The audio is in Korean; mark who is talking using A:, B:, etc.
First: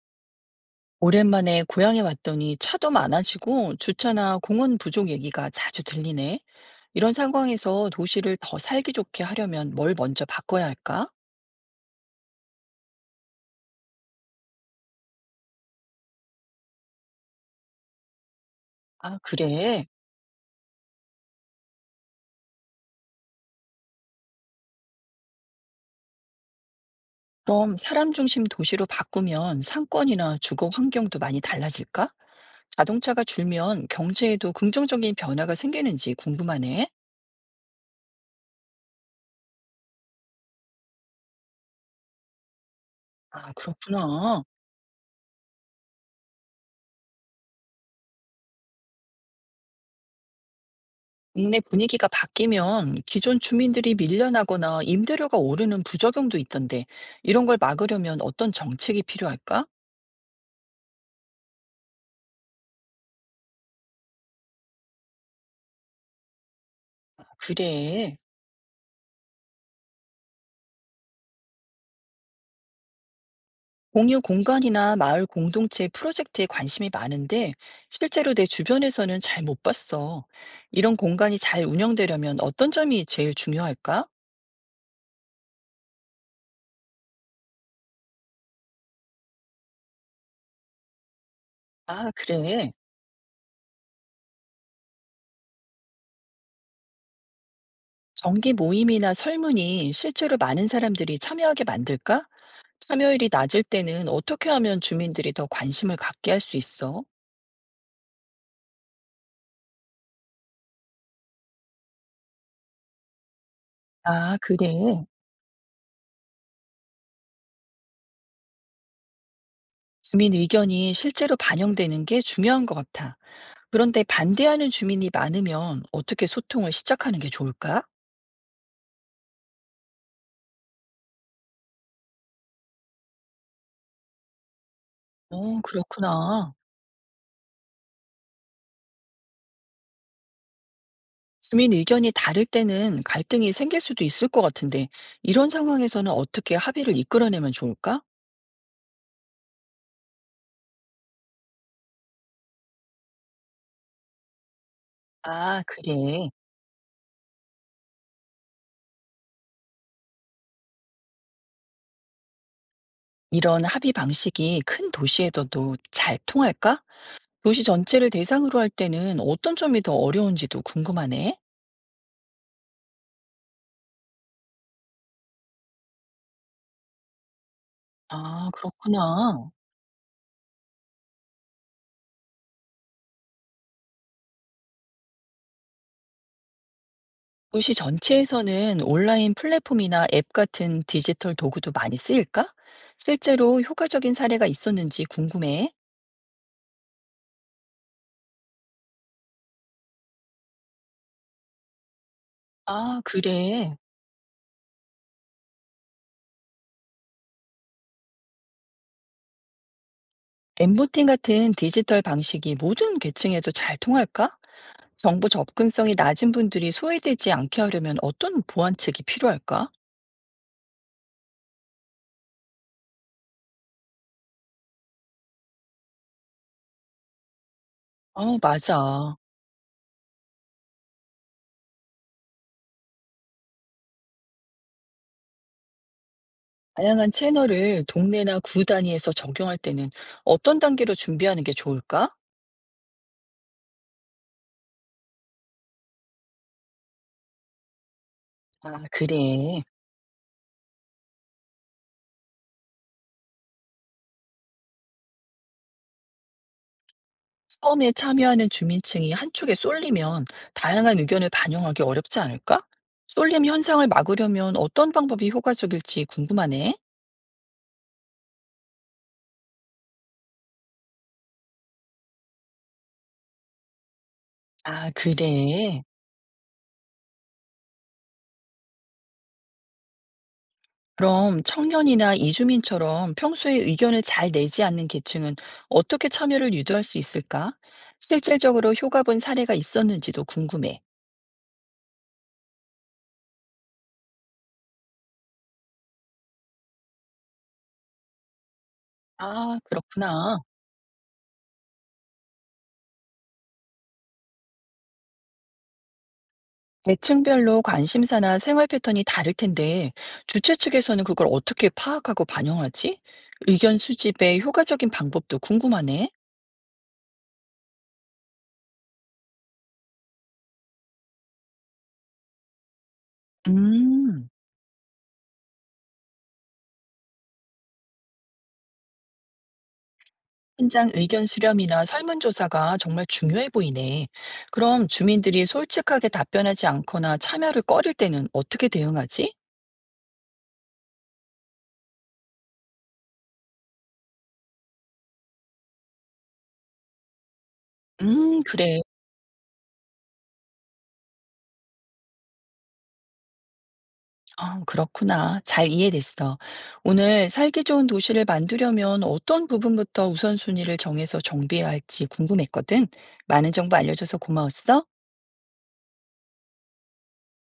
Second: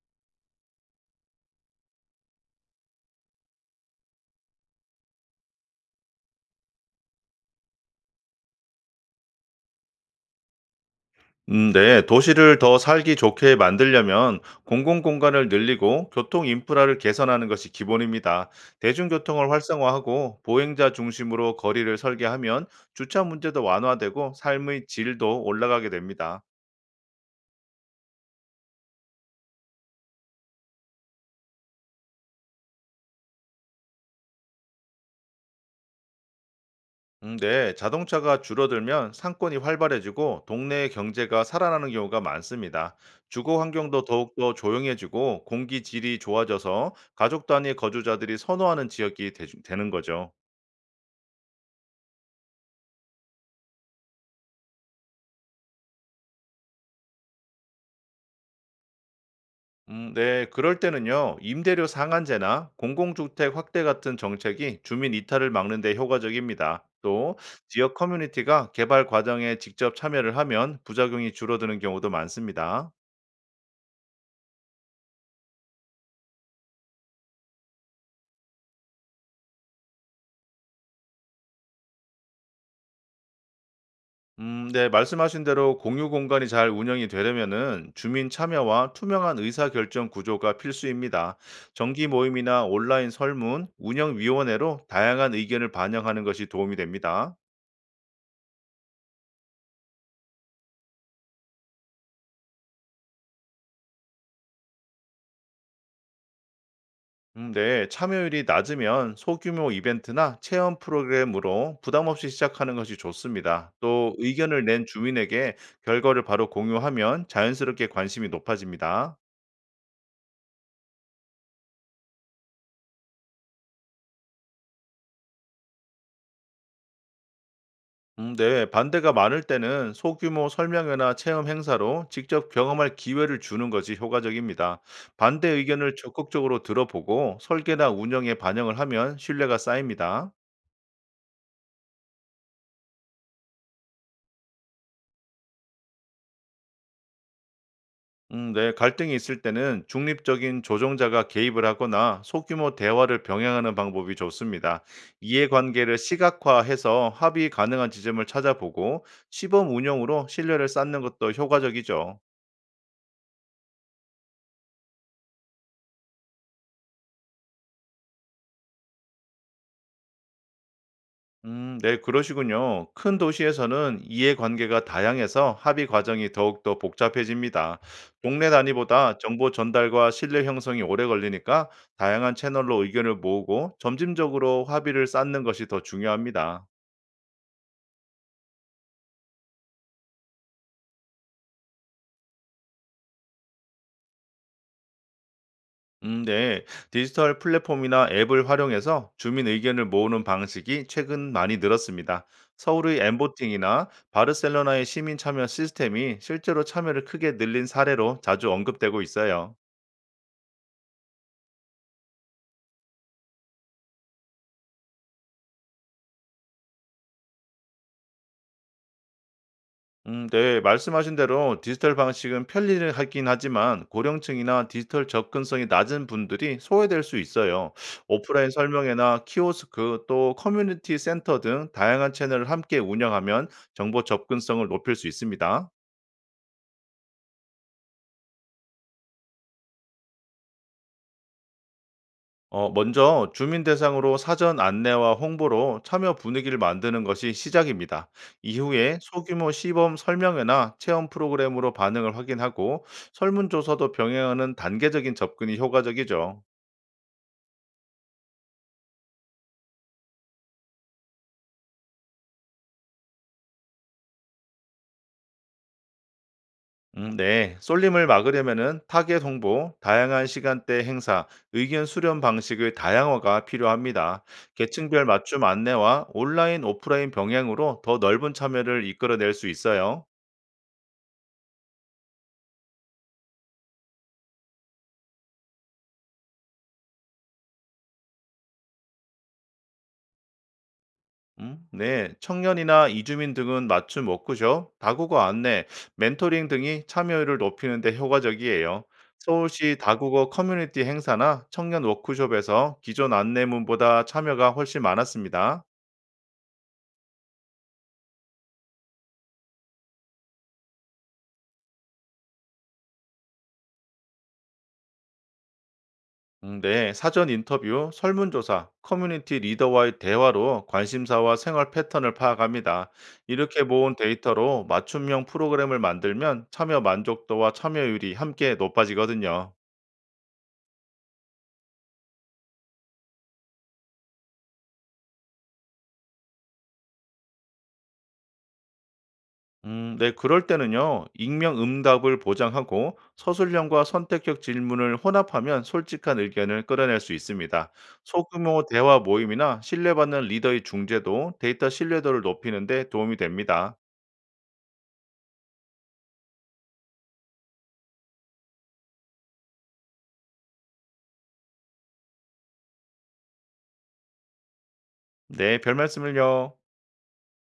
A: 오랜만에 고향에 왔더니 차도 많아지고 주차나 공원 부족 얘기가 자주 들리네. 이런 상황에서 도시를 더 살기 좋게 하려면 뭘 먼저 바꿔야 할까?
B: 네. 도시를 더 살기 좋게 만들려면 공공공간을 늘리고 교통 인프라를 개선하는 것이 기본입니다.
A: 아,
B: 대중교통을
A: 그래.
B: 활성화하고 보행자 중심으로 거리를 설계하면 주차 문제도 완화되고 삶의 질도 올라가게 됩니다.
A: 그럼 사람 중심 도시로 바꾸면 상권이나 주거 환경도 많이 달라질까? 자동차가 줄면 경제에도 긍정적인 변화가 생기는지 궁금하네.
B: 네. 자동차가 줄어들면 상권이 활발해지고 동네의 경제가 살아나는 경우가 많습니다.
A: 아,
B: 주거 환경도
A: 그렇구나.
B: 더욱더 조용해지고 공기 질이 좋아져서 가족 단위 거주자들이 선호하는 지역이 되는 거죠.
A: 동네 분위기가 바뀌면 기존 주민들이 밀려나거나 임대료가 오르는 부작용도 있던데, 이런 걸 막으려면 어떤 정책이 필요할까?
B: 네, 그럴 때는요, 임대료 상한제나 공공주택 확대 같은 정책이 주민 이탈을 막는 데 효과적입니다. 또, 지역
A: 그래.
B: 커뮤니티가 개발 과정에 직접 참여를 하면 부작용이 줄어드는 경우도 많습니다.
A: 공유 공간이나 마을 공동체 프로젝트에 관심이 많은데, 실제로 내 주변에서는 잘 못 봤어. 이런 공간이 잘 운영되려면 어떤 점이 제일 중요할까?
B: 네, 말씀하신 대로 공유 공간이 잘 운영이 되려면은 주민 참여와 투명한 의사결정 구조가 필수입니다. 정기
A: 아,
B: 모임이나
A: 그래.
B: 온라인 설문, 운영위원회로 다양한 의견을 반영하는 것이 도움이 됩니다.
A: 정기 모임이나 설문이 실제로 많은 사람들이 참여하게 만들까? 참여율이 낮을 때는 어떻게 하면 주민들이 더 관심을 갖게 할 수 있어?
B: 네, 참여율이 낮으면 소규모 이벤트나 체험 프로그램으로 부담 없이 시작하는 것이 좋습니다. 또
A: 아,
B: 의견을 낸
A: 그래.
B: 주민에게 결과를 바로 공유하면 자연스럽게 관심이 높아집니다.
A: 주민 의견이 실제로 반영되는 게 중요한 것 같아. 그런데 반대하는 주민이 많으면 어떻게 소통을 시작하는 게 좋을까?
B: 네, 반대가 많을 때는 소규모 설명회나 체험 행사로 직접 경험할 기회를 주는 것이 효과적입니다. 반대
A: 어,
B: 의견을
A: 그렇구나.
B: 적극적으로 들어보고 설계나 운영에 반영을 하면 신뢰가 쌓입니다.
A: 주민 의견이 다를 때는 갈등이 생길 수도 있을 것 같은데, 이런 상황에서는 어떻게 합의를 이끌어내면 좋을까?
B: 네. 갈등이 있을 때는 중립적인 조정자가 개입을 하거나 소규모 대화를 병행하는 방법이 좋습니다.
A: 아,
B: 이해관계를
A: 그래.
B: 시각화해서 합의 가능한 지점을 찾아보고 시범 운영으로 신뢰를 쌓는 것도 효과적이죠.
A: 이런 합의 방식이 큰 도시에서도 잘 통할까? 도시 전체를 대상으로 할 때는 어떤 점이 더 어려운지도 궁금하네.
B: 네, 그러시군요. 큰 도시에서는 이해관계가 다양해서 합의 과정이 더욱더 복잡해집니다.
A: 아,
B: 동네 단위보다 정보
A: 그렇구나.
B: 전달과 신뢰 형성이 오래 걸리니까 다양한 채널로 의견을 모으고 점진적으로 합의를 쌓는 것이 더 중요합니다.
A: 도시 전체에서는 온라인 플랫폼이나 앱 같은 디지털 도구도 많이 쓰일까? 실제로 효과적인 사례가 있었는지 궁금해.
B: 네. 디지털 플랫폼이나 앱을 활용해서 주민 의견을 모으는 방식이 최근 많이 늘었습니다. 서울의
A: 아, 그래.
B: 엠보팅이나 바르셀로나의 시민 참여 시스템이 실제로 참여를 크게 늘린 사례로 자주 언급되고 있어요.
A: 엠보팅 같은 디지털 방식이 모든 계층에도 잘 통할까? 정보 접근성이 낮은 분들이 소외되지 않게 하려면 어떤 보완책이 필요할까?
B: 네. 말씀하신 대로 디지털 방식은 편리를 하긴 하지만 고령층이나 디지털 접근성이 낮은 분들이 소외될 수 있어요.
A: 아,
B: 오프라인
A: 맞아.
B: 설명회나 키오스크 또 커뮤니티 센터 등 다양한 채널을 함께 운영하면 정보 접근성을 높일 수 있습니다.
A: 다양한 채널을 동네나 구 단위에서 적용할 때는 어떤 단계로 준비하는 게 좋을까?
B: 먼저 주민 대상으로 사전 안내와 홍보로 참여 분위기를 만드는 것이 시작입니다.
A: 아,
B: 이후에 소규모
A: 그래.
B: 시범 설명회나 체험 프로그램으로 반응을 확인하고 설문조사도 병행하는 단계적인 접근이 효과적이죠.
A: 처음에 참여하는 주민층이 한쪽에 쏠리면 다양한 의견을 반영하기 어렵지 않을까? 쏠림 현상을 막으려면 어떤 방법이 효과적일지 궁금하네.
B: 네, 쏠림을 막으려면은 타겟 홍보, 다양한 시간대 행사, 의견 수렴 방식의 다양화가 필요합니다.
A: 아,
B: 계층별
A: 그래.
B: 맞춤 안내와 온라인, 오프라인 병행으로 더 넓은 참여를 이끌어낼 수 있어요.
A: 그럼 청년이나 이주민처럼 평소에 의견을 잘 내지 않는 계층은 어떻게 참여를 유도할 수 있을까? 실질적으로 효과 본 사례가 있었는지도 궁금해.
B: 네. 청년이나 이주민 등은 맞춤 워크숍, 다국어 안내, 멘토링 등이 참여율을 높이는 데 효과적이에요.
A: 아,
B: 서울시 다국어
A: 그렇구나.
B: 커뮤니티 행사나 청년 워크숍에서 기존 안내문보다 참여가 훨씬 많았습니다.
A: 계층별로 관심사나 생활 패턴이 다를 텐데, 주최 측에서는 그걸 어떻게 파악하고 반영하지? 의견 수집의 효과적인 방법도 궁금하네.
B: 네. 사전 인터뷰, 설문조사, 커뮤니티 리더와의 대화로 관심사와 생활 패턴을 파악합니다. 이렇게 모은
A: 음,
B: 데이터로 맞춤형 프로그램을 만들면 참여 만족도와 참여율이 함께 높아지거든요.
A: 현장 의견 수렴이나 설문조사가 정말 중요해 보이네. 그럼 주민들이 솔직하게 답변하지 않거나 참여를 꺼릴 때는 어떻게 대응하지?
B: 네, 그럴 때는요, 익명 응답을 보장하고 서술형과 선택형 질문을 혼합하면 솔직한 의견을 끌어낼 수 있습니다. 소규모
A: 그래.
B: 대화 모임이나 신뢰받는 리더의 중재도 데이터 신뢰도를 높이는 데 도움이 됩니다.
A: 아, 그렇구나. 잘 이해됐어. 오늘 살기 좋은 도시를 만들려면 어떤 부분부터 우선순위를 정해서 정비해야 할지 궁금했거든. 많은 정보 알려줘서 고마웠어.
B: 네, 별 말씀을요.